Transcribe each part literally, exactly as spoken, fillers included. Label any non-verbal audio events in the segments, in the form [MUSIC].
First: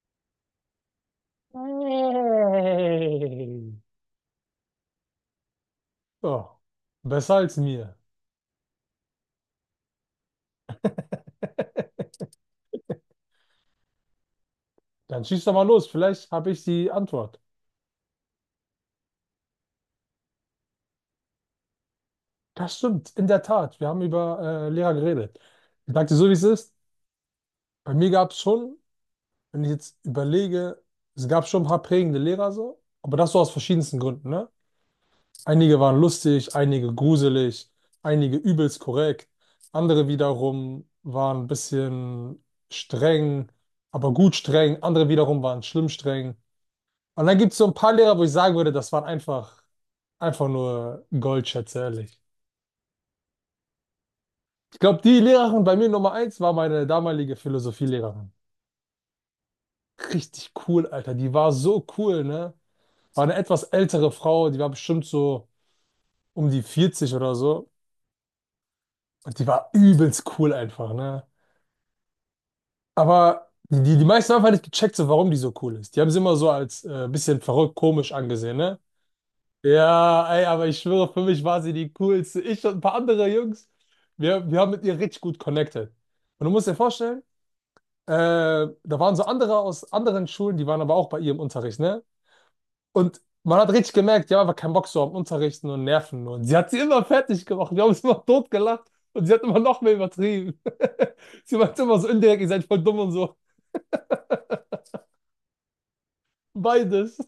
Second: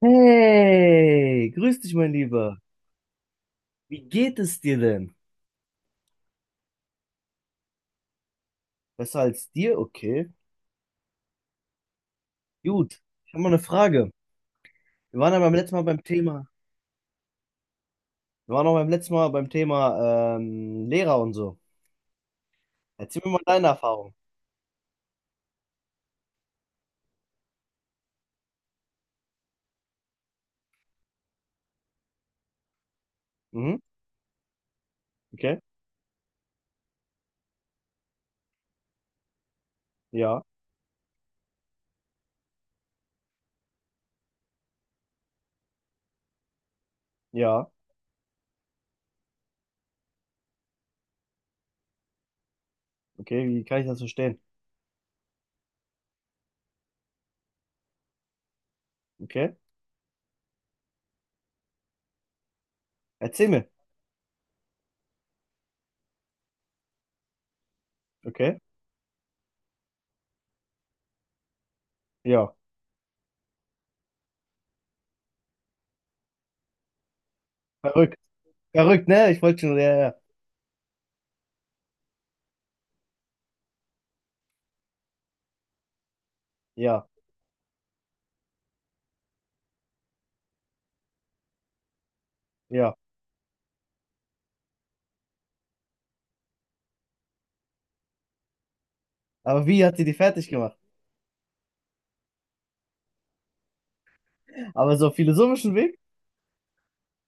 Hey, grüß dich, mein Lieber. Hey. Wie geht es dir denn? So, besser als mir. Besser als dir? Okay. [LAUGHS] Gut. Ich habe mal eine Frage. Wir Dann waren ja schieß doch beim mal letzten Mal los, beim vielleicht Thema. habe ich die Antwort. Wir waren auch beim letzten Mal beim Thema ähm, Lehrer und so. Das stimmt, Erzähl in mir mal der deine Tat. Wir haben Erfahrung. über äh, Lehrer geredet. Ich sag dir so, wie es ist. Bei mir gab es schon, wenn ich jetzt überlege, es gab schon ein paar prägende Lehrer so, aber das so aus Mhm. verschiedensten Gründen, ne? Okay. Einige waren lustig, einige gruselig, einige übelst korrekt, andere Ja. wiederum waren ein bisschen streng, aber gut streng, andere wiederum waren schlimm streng. Und dann gibt es so Ja. ein paar Lehrer, wo ich sagen würde, das waren einfach, einfach nur Goldschätze, ehrlich. Okay. Wie kann ich das verstehen? Ich glaube, die Lehrerin bei mir Nummer eins war meine damalige Philosophielehrerin. Okay. Richtig cool, Alter. Die war so cool, ne? War eine Erzähl etwas mir. ältere Frau, die war bestimmt so um die vierzig oder so. Okay. Und die war übelst cool einfach, ne? Ja. Aber die, die meisten haben einfach nicht gecheckt, so, warum die so cool ist. Die haben sie immer so als äh, bisschen verrückt, komisch Verrückt. angesehen, ne? Verrückt, ne? Ich wollte schon. Ja, ja. Ja, ey, aber ich schwöre, für mich war sie die coolste. Ich und ein paar andere Jungs, wir, wir haben mit ihr richtig gut connected. Und du musst dir Ja. vorstellen, äh, da waren so andere aus anderen Schulen, die waren aber auch bei ihr im Unterricht, ne? Ja. Und man hat richtig gemerkt, die haben einfach keinen Bock so am Unterrichten und Nerven. Und sie hat sie immer fertig gemacht. Wir haben uns immer totgelacht und sie hat immer Aber noch wie mehr hat sie die fertig übertrieben. gemacht? [LAUGHS] Sie meint immer so indirekt, ihr seid voll dumm und so. Aber so auf philosophischen Weg? Beides.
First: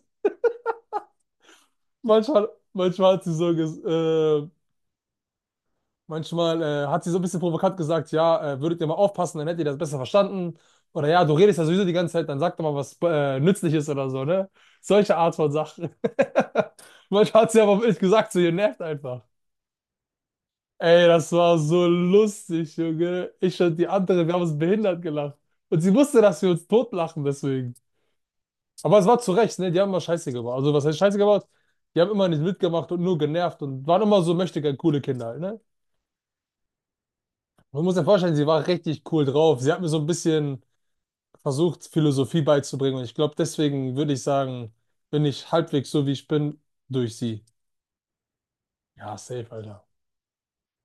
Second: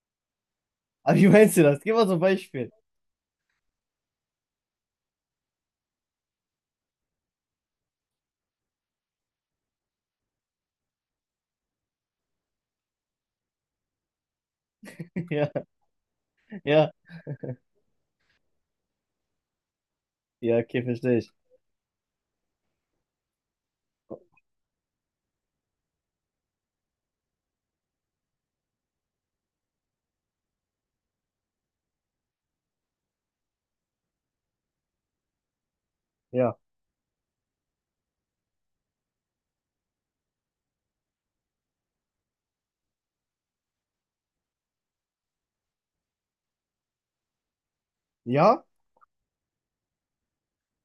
Aber wie meinst du das? Gib mal so ein Manchmal, Beispiel. manchmal hat sie so ges äh, manchmal äh, hat sie so ein bisschen provokant gesagt, ja, äh, würdet ihr mal aufpassen, dann hättet ihr das besser verstanden. Oder ja, du redest ja sowieso die ganze Zeit, dann sag doch mal was äh, Nützliches oder so, ne? Solche [LAUGHS] Art von Ja. Sachen. [LAUGHS] Ja. Manchmal hat sie aber auch ehrlich gesagt, so ihr nervt einfach. Ja, okay, Ey, verstehe ich. das war so lustig, Junge. Ich und die andere, wir haben uns behindert gelacht. Und sie wusste, dass wir uns totlachen deswegen. Aber es war zu Recht, ne? Die haben immer Scheiße gebaut. Also was heißt Scheiße gebaut? Die haben immer nicht mitgemacht und nur genervt und waren immer so möchtegern coole Kinder halt, ne? Ja. Man muss sich vorstellen, sie war richtig cool drauf. Sie hat mir so ein bisschen versucht, Philosophie beizubringen. Und ich glaube, deswegen würde ich sagen, bin ich halbwegs so, wie ich bin, durch sie. Ja? Ja, safe, Alter.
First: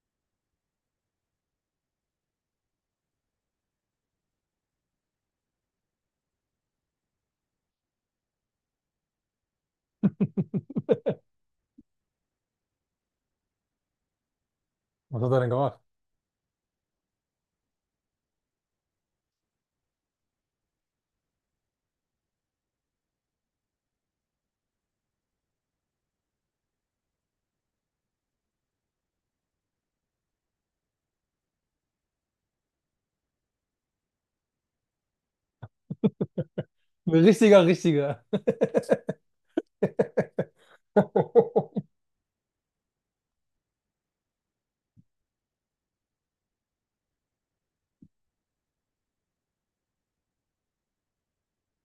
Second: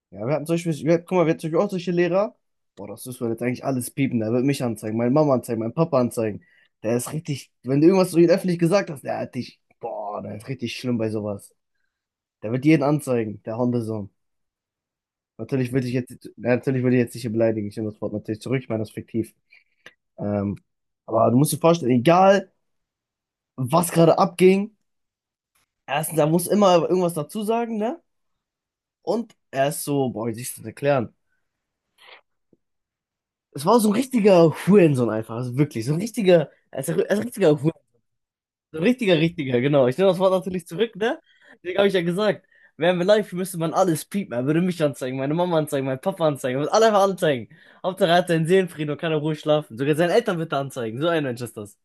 Ja, wir hatten zum Beispiel, wir, guck mal, wir hatten zum Beispiel auch solche Lehrer. Boah, das müssen wir jetzt eigentlich alles piepen. Der wird mich anzeigen, meine Mama anzeigen, meinen Papa anzeigen. Der ist richtig, wenn du irgendwas so ihn öffentlich gesagt hast, der hat dich, boah, der ist richtig schlimm bei sowas. Der wird jeden anzeigen, der Hundesohn. Was hat er denn Natürlich gemacht? würde ich jetzt, ja, natürlich würde ich jetzt nicht hier beleidigen. Ich nehme das Wort natürlich zurück, ich meine das fiktiv. Ähm, aber du musst dir vorstellen, egal was gerade abging, erstens, er muss immer irgendwas dazu sagen, ne? Und er ist so, boah, wie soll ich das erklären? Es war so ein richtiger Hurensohn einfach, also wirklich, so ein richtiger, also ein Ein richtiger richtiger, Hurensohn, richtiger. so ein richtiger, richtiger, genau. Ich nehme das Wort natürlich zurück, ne? Deswegen habe ich [LAUGHS] ja gesagt, wären wir live, müsste man alles piepen. Er würde mich anzeigen, meine Mama anzeigen, meinen Papa anzeigen, er würde alle einfach anzeigen. Hauptsache er hat seinen Seelenfrieden und kann in Ruhe schlafen. Sogar seine Eltern bitte anzeigen, so ein Mensch ist das.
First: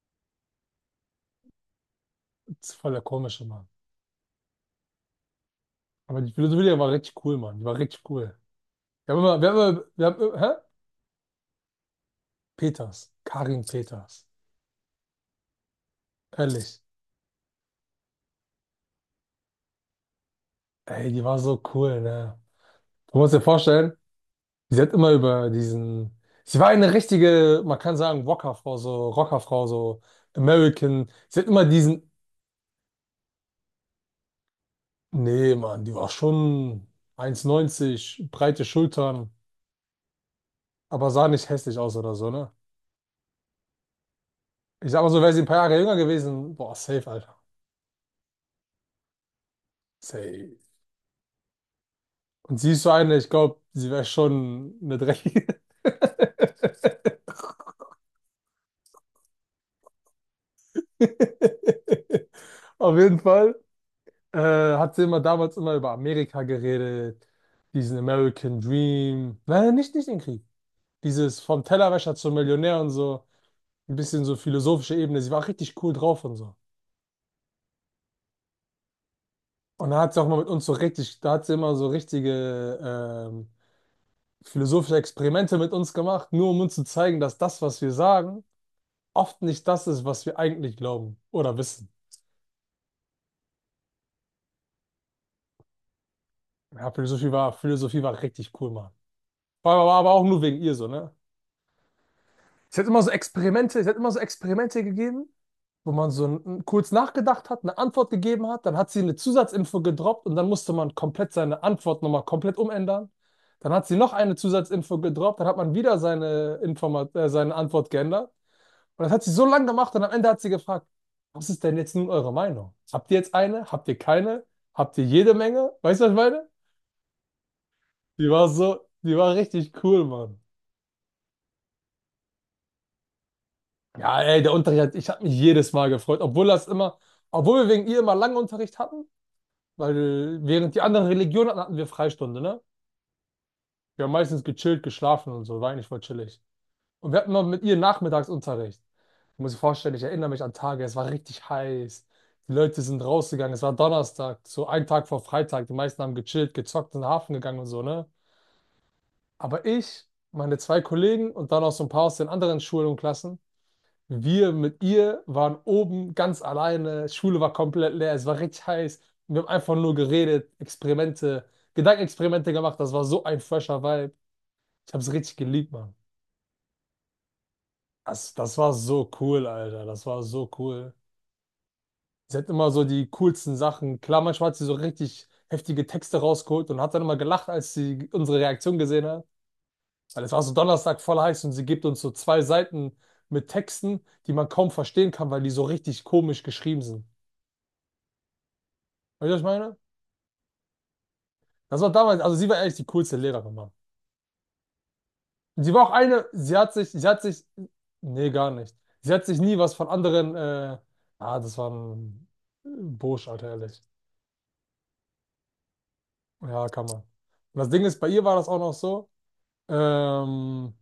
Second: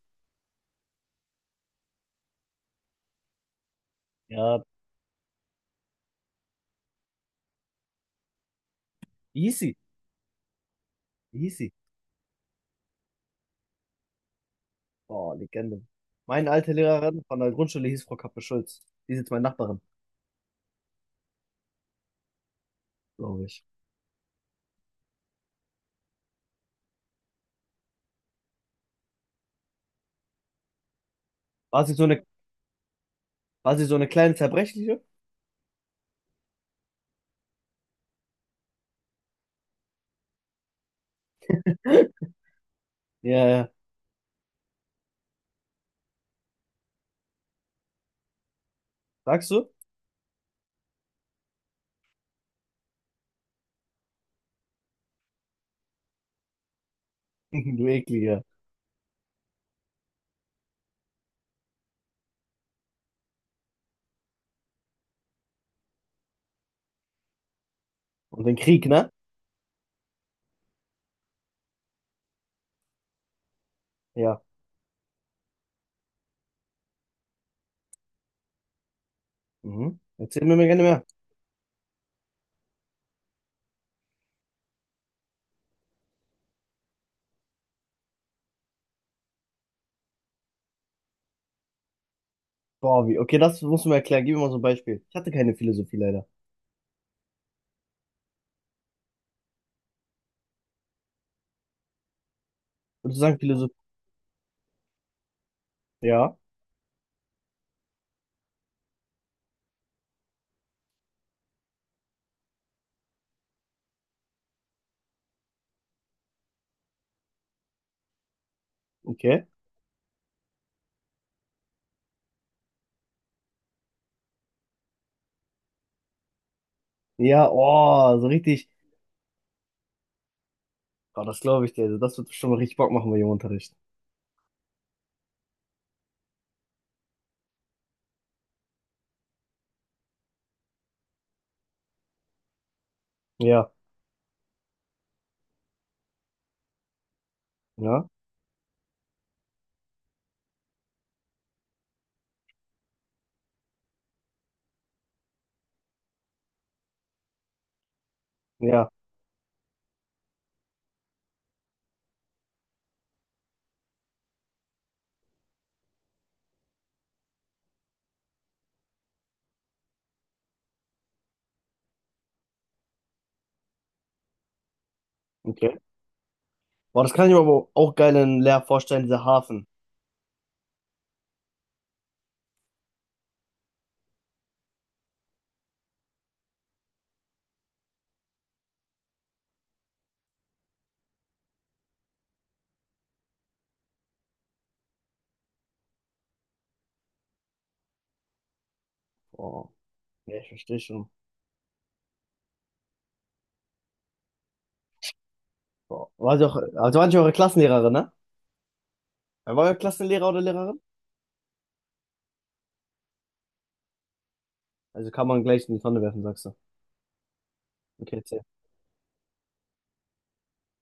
Das ist voll der komische Mann. Ja, Aber die Philosophie war richtig cool, Mann. Die war richtig cool. Wir haben immer, wie wir haben hieß sie? immer, wir haben immer, hä? Wie hieß sie? Peters. Karin Peters. Oh, Legende. Meine alte Ehrlich. Lehrerin von der Grundschule hieß Frau Kappe-Schulz. Die ist jetzt meine Nachbarin, Ey, die war so cool, ne? Du musst dir glaube ich. vorstellen, sie hat immer über diesen. Sie war eine richtige, man kann sagen, Rockerfrau, so Rockerfrau, so American. Sie hat immer War sie so diesen. eine, war sie so eine kleine Zerbrechliche? Nee, Mann, die war schon eins Meter neunzig, breite Schultern, aber sah nicht hässlich aus oder [LAUGHS] so, ne? Ja, ja. Ich sag mal so, wäre sie ein paar Jahre jünger gewesen, boah, safe, Alter. Sagst du? Safe. Und sie ist so eine, ich glaube, sie wäre schon eine dreckige. [LAUGHS] Du Ekliger. [LAUGHS] Auf jeden Fall. äh, Hat sie immer damals immer über Amerika geredet, diesen Und den American Krieg, ne? Dream. Nein, nicht, nicht den Krieg. Dieses vom Tellerwäscher zum Millionär und so, ein bisschen so Ja. philosophische Ebene. Sie war richtig cool drauf und so. Und da Mhm. hat sie auch mal Erzähl mit mir uns mal so gerne mehr. richtig, da hat sie immer so richtige ähm, philosophische Experimente mit uns gemacht, nur um uns zu zeigen, dass das, was wir sagen, oft nicht das ist, was wir eigentlich glauben oder wissen. Boah, wie? Okay, das musst du mir erklären. Gib mir mal so ein Beispiel. Ich hatte keine Philosophie leider. Ja, Philosophie war, Philosophie war richtig cool, Mann. War, war aber auch nur wegen ihr so, ne? Es hat immer so Würdest du sagen, Philosophie? Experimente, es hat immer so Experimente gegeben, wo man so Ja, n- kurz nachgedacht hat, eine Antwort gegeben hat, dann hat sie eine Zusatzinfo gedroppt und dann musste man komplett seine Antwort nochmal komplett umändern. Dann hat sie noch eine Zusatzinfo gedroppt, dann hat man wieder seine Informat äh, seine Antwort geändert. Und das hat sie so okay. lange gemacht und am Ende hat sie gefragt, was ist denn jetzt nun eure Meinung? Habt ihr jetzt eine? Habt ihr keine? Habt ihr jede Menge? Weißt du, was ich meine? Ja, oh, so Die war richtig. so, die war richtig cool, Mann. Boah, das glaube ich dir. Also das wird schon mal richtig Bock machen bei dem Unterricht. Ja, ey, der Unterricht, hat- ich habe mich jedes Mal gefreut, obwohl das immer, obwohl wir wegen ihr immer lange Unterricht hatten, weil während die anderen Religionen hatten, hatten wir Freistunde, ne? Ja, Wir haben meistens gechillt, geschlafen und so, war eigentlich voll chillig. Und wir hatten immer mit ihr ja, Nachmittagsunterricht. Muss ich vorstellen, ich erinnere mich an Tage, es war richtig heiß. Die Leute sind rausgegangen, es war Donnerstag, so ein Tag vor Freitag. Die meisten haben gechillt, gezockt, in den Hafen gegangen und so, ne? ja, Aber ich, meine zwei Kollegen und dann auch so ein paar aus den anderen Schulen und Klassen, wir mit ihr waren oben ganz alleine, Schule war komplett leer, es war richtig heiß. Wir haben einfach nur geredet, Experimente, Gedankenexperimente gemacht. Das war so ein fresher Vibe. Ich habe es richtig geliebt, okay. Mann. Boah, das kann ich mir aber auch geil Das, in das Lehr war vorstellen, so dieser cool, Hafen. Alter. Das war so cool. Sie hat immer so die coolsten Sachen. Klar, manchmal hat sie so richtig heftige Texte rausgeholt und hat dann immer gelacht, als sie unsere Reaktion gesehen hat. Weil es war so Donnerstag voll heiß und sie gibt uns so zwei Seiten mit Texten, die man kaum verstehen kann, weil die so richtig komisch geschrieben sind. Weißt du, was ich Boah, meine? ja, ich verstehe schon. Das war damals, also sie war ehrlich die coolste Lehrerin, Mann. Und sie war auch Boah. eine, War sie auch, sie hat sich, also sie war nicht hat eure sich, Klassenlehrerin, ne? nee, gar nicht. Sie hat sich nie Äh, War was euer von Klassenlehrer anderen, oder äh, Lehrerin? ah, das war ein Bursch, Alter, ehrlich. Also kann man gleich in die Tonne werfen, sagst du. Ja, kann man. Und das Ding ist, bei Okay, ihr war erzähl. das auch noch so, ähm,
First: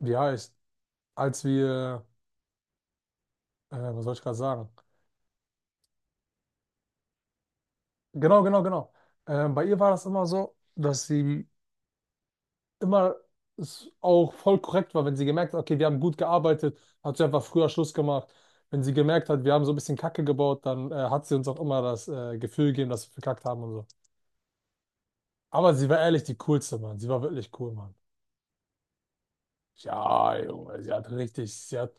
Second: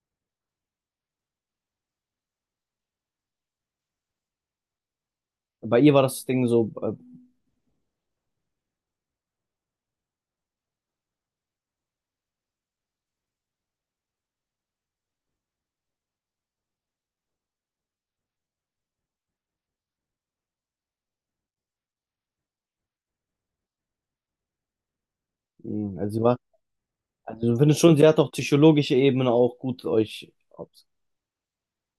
wie heißt, als wir, äh, was soll ich gerade sagen? Bei ihr war das Ding so äh, Genau, genau, genau. Ähm, Bei ihr war das immer so, dass sie immer es auch voll korrekt war, wenn sie gemerkt hat, okay, wir haben gut gearbeitet, hat sie einfach früher Schluss gemacht. Wenn sie gemerkt hat, wir haben so ein bisschen Kacke gebaut, dann äh, hat sie uns auch immer das äh, Gefühl gegeben, dass wir verkackt haben und so. Aber sie Mhm, war also, sie ehrlich die war, coolste, Mann. Sie war wirklich also du cool, findest Mann. schon, sie hat auf psychologischer Ebene auch gut euch. Ja, Junge, Ups. sie hat richtig, sie hat,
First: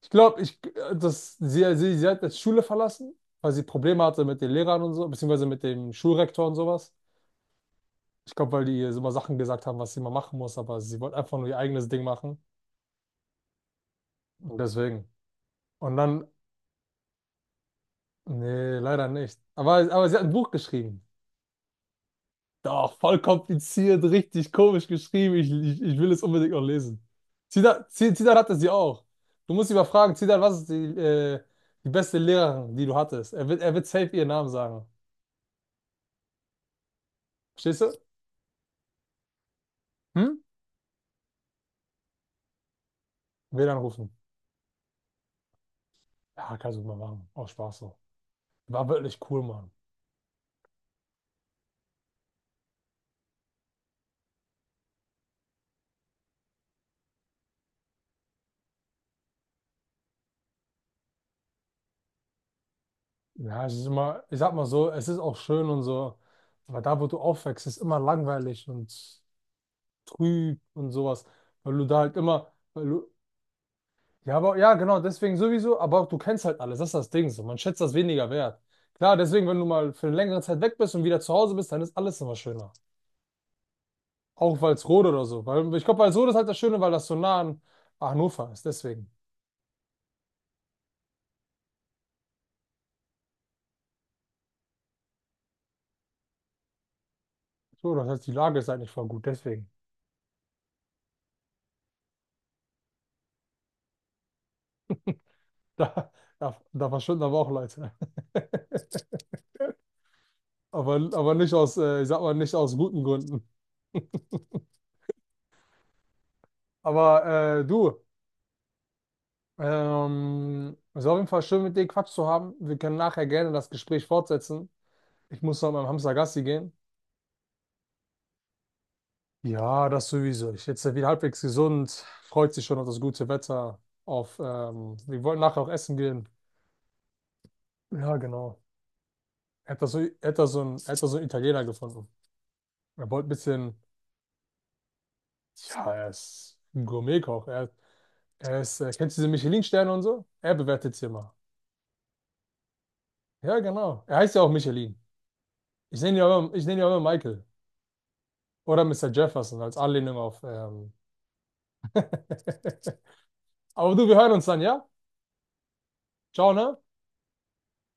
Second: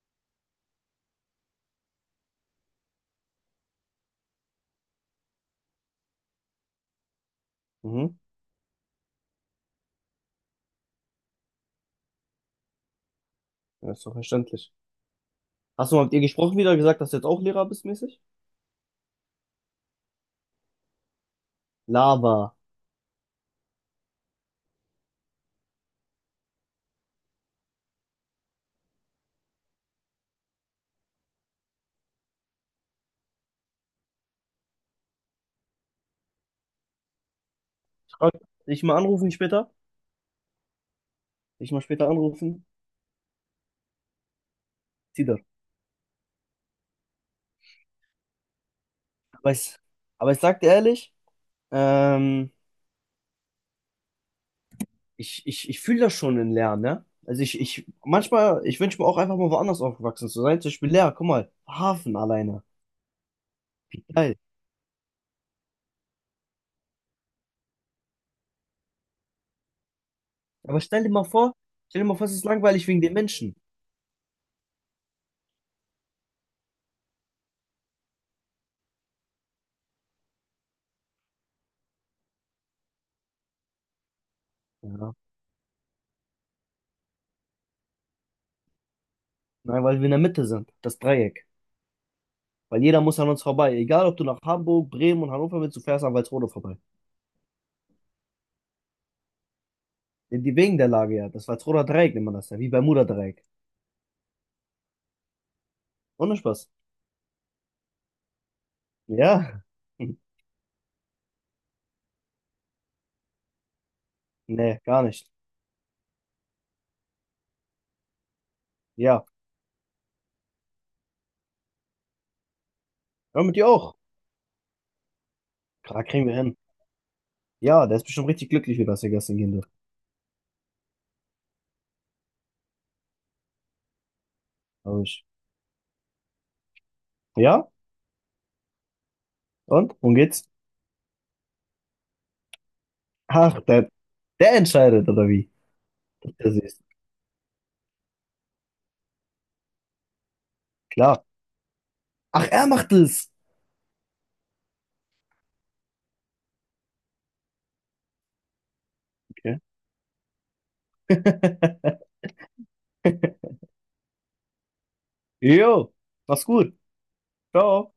ich glaube, ich, äh, das, sie, sie, sie hat jetzt Schule verlassen, weil sie Probleme hatte mit den Lehrern und so, beziehungsweise mit dem Schulrektor und sowas. Mhm. Ich glaube, weil die ihr immer Sachen gesagt haben, was sie mal machen muss, aber sie wollte einfach nur ihr eigenes Ding machen. Das ist doch Und verständlich. deswegen. Hast Und du mal mit ihr dann gesprochen wieder, gesagt, dass du jetzt auch Lehrer bist, mäßig? nee, leider nicht. Aber, aber sie hat ein Buch geschrieben. Lava. Doch, voll kompliziert, richtig komisch geschrieben. Ich, ich, ich will es unbedingt noch lesen. Zidane, Zi- Zidane hatte sie auch. Du musst ihn mal fragen, Zidane, was ist die, äh, die beste Lehrerin, die du hattest? Er wird, er wird safe ihren Namen sagen. Verstehst du? Ich dich mal anrufen später. Hm? Dich mal später anrufen. W LAN rufen. Zieh das. Ja, kannst du mal machen. Auch Spaß so. War wirklich cool, Aber Mann. ich, aber ich sag dir ehrlich, ähm, ich, ich, ich fühle das schon in Lernen, ne? Also ich, ich, manchmal, ich wünsche mir auch einfach mal woanders aufgewachsen zu sein. Zum Beispiel Lehrer, guck mal, Hafen alleine. Ja, es ist immer, Geil. ich sag mal so, es ist auch schön und so. Aber da, wo du aufwächst, ist immer langweilig und trüb Aber und stell dir mal sowas, vor, weil du da stell dir halt mal vor, es ist immer, weil langweilig wegen du, den Menschen. ja, aber ja, genau, deswegen sowieso, aber du kennst halt alles, das ist das Ding so, man schätzt das weniger wert. Klar, deswegen, wenn du mal für eine längere Zeit weg bist und wieder zu Hause bist, dann ist alles immer schöner. Auch Walsrode Ja. oder so, weil ich glaube, Walsrode ist halt das Schöne, weil das so nah an Hannover ist, deswegen. Nein, weil wir in der Mitte sind, das Dreieck. Weil jeder muss an uns vorbei. Egal, ob du nach Hamburg, Bremen und Hannover willst, du fährst an Walsrode vorbei. So, das heißt, die Lage ist eigentlich voll gut, deswegen. [LAUGHS] Die die- wegen der Lage ja. Das Walsroder Dreieck nennt man das ja. Wie Bermuda-Dreieck. Da, Ohne da, Spaß. da verschwinden aber auch Leute. [LAUGHS] Ja. [LAUGHS] Hm. Aber, aber nicht aus, äh, ich sag mal, nicht aus guten Gründen. Nee, gar nicht. Aber äh, du. Ja. Ähm, es war auf jeden Fall schön, mit dir Quatsch zu haben. Wir können nachher Hör gerne mit dir das auch. Gespräch fortsetzen. Ich muss noch mit meinem Klar, Hamster kriegen wir Gassi hin. gehen. Ja, der ist bestimmt richtig glücklich, wie das er gestern gehen durfte. Ja, das sowieso. Ich jetzt wieder halbwegs gesund. Freut sich schon auf das gute Wetter. Auf, ähm, Glaub wir ich. wollten nachher auch essen gehen. Ja? Ja, genau. Er hat da Und? so, Worum er hat da geht's? so einen, er hat da so einen Italiener gefunden. Er wollte ein Ach, bisschen, der, der entscheidet, oder wie? ja, er Das ist ist ein Gourmetkoch. Er, er ist, äh, kennst du diese Michelin-Sterne und so? Er bewertet sie klar. immer. Ach, er macht es. Ja, genau. Er heißt ja auch Michelin. Ich nenne ihn ja immer, ich nenne ihn ja immer Michael. Oder Mister Jefferson Okay. als Anlehnung auf. Ähm. [LAUGHS] [LAUGHS] Aber du, wir hören uns dann, ja? Jo. Mach's Ciao, gut. ne? Ciao.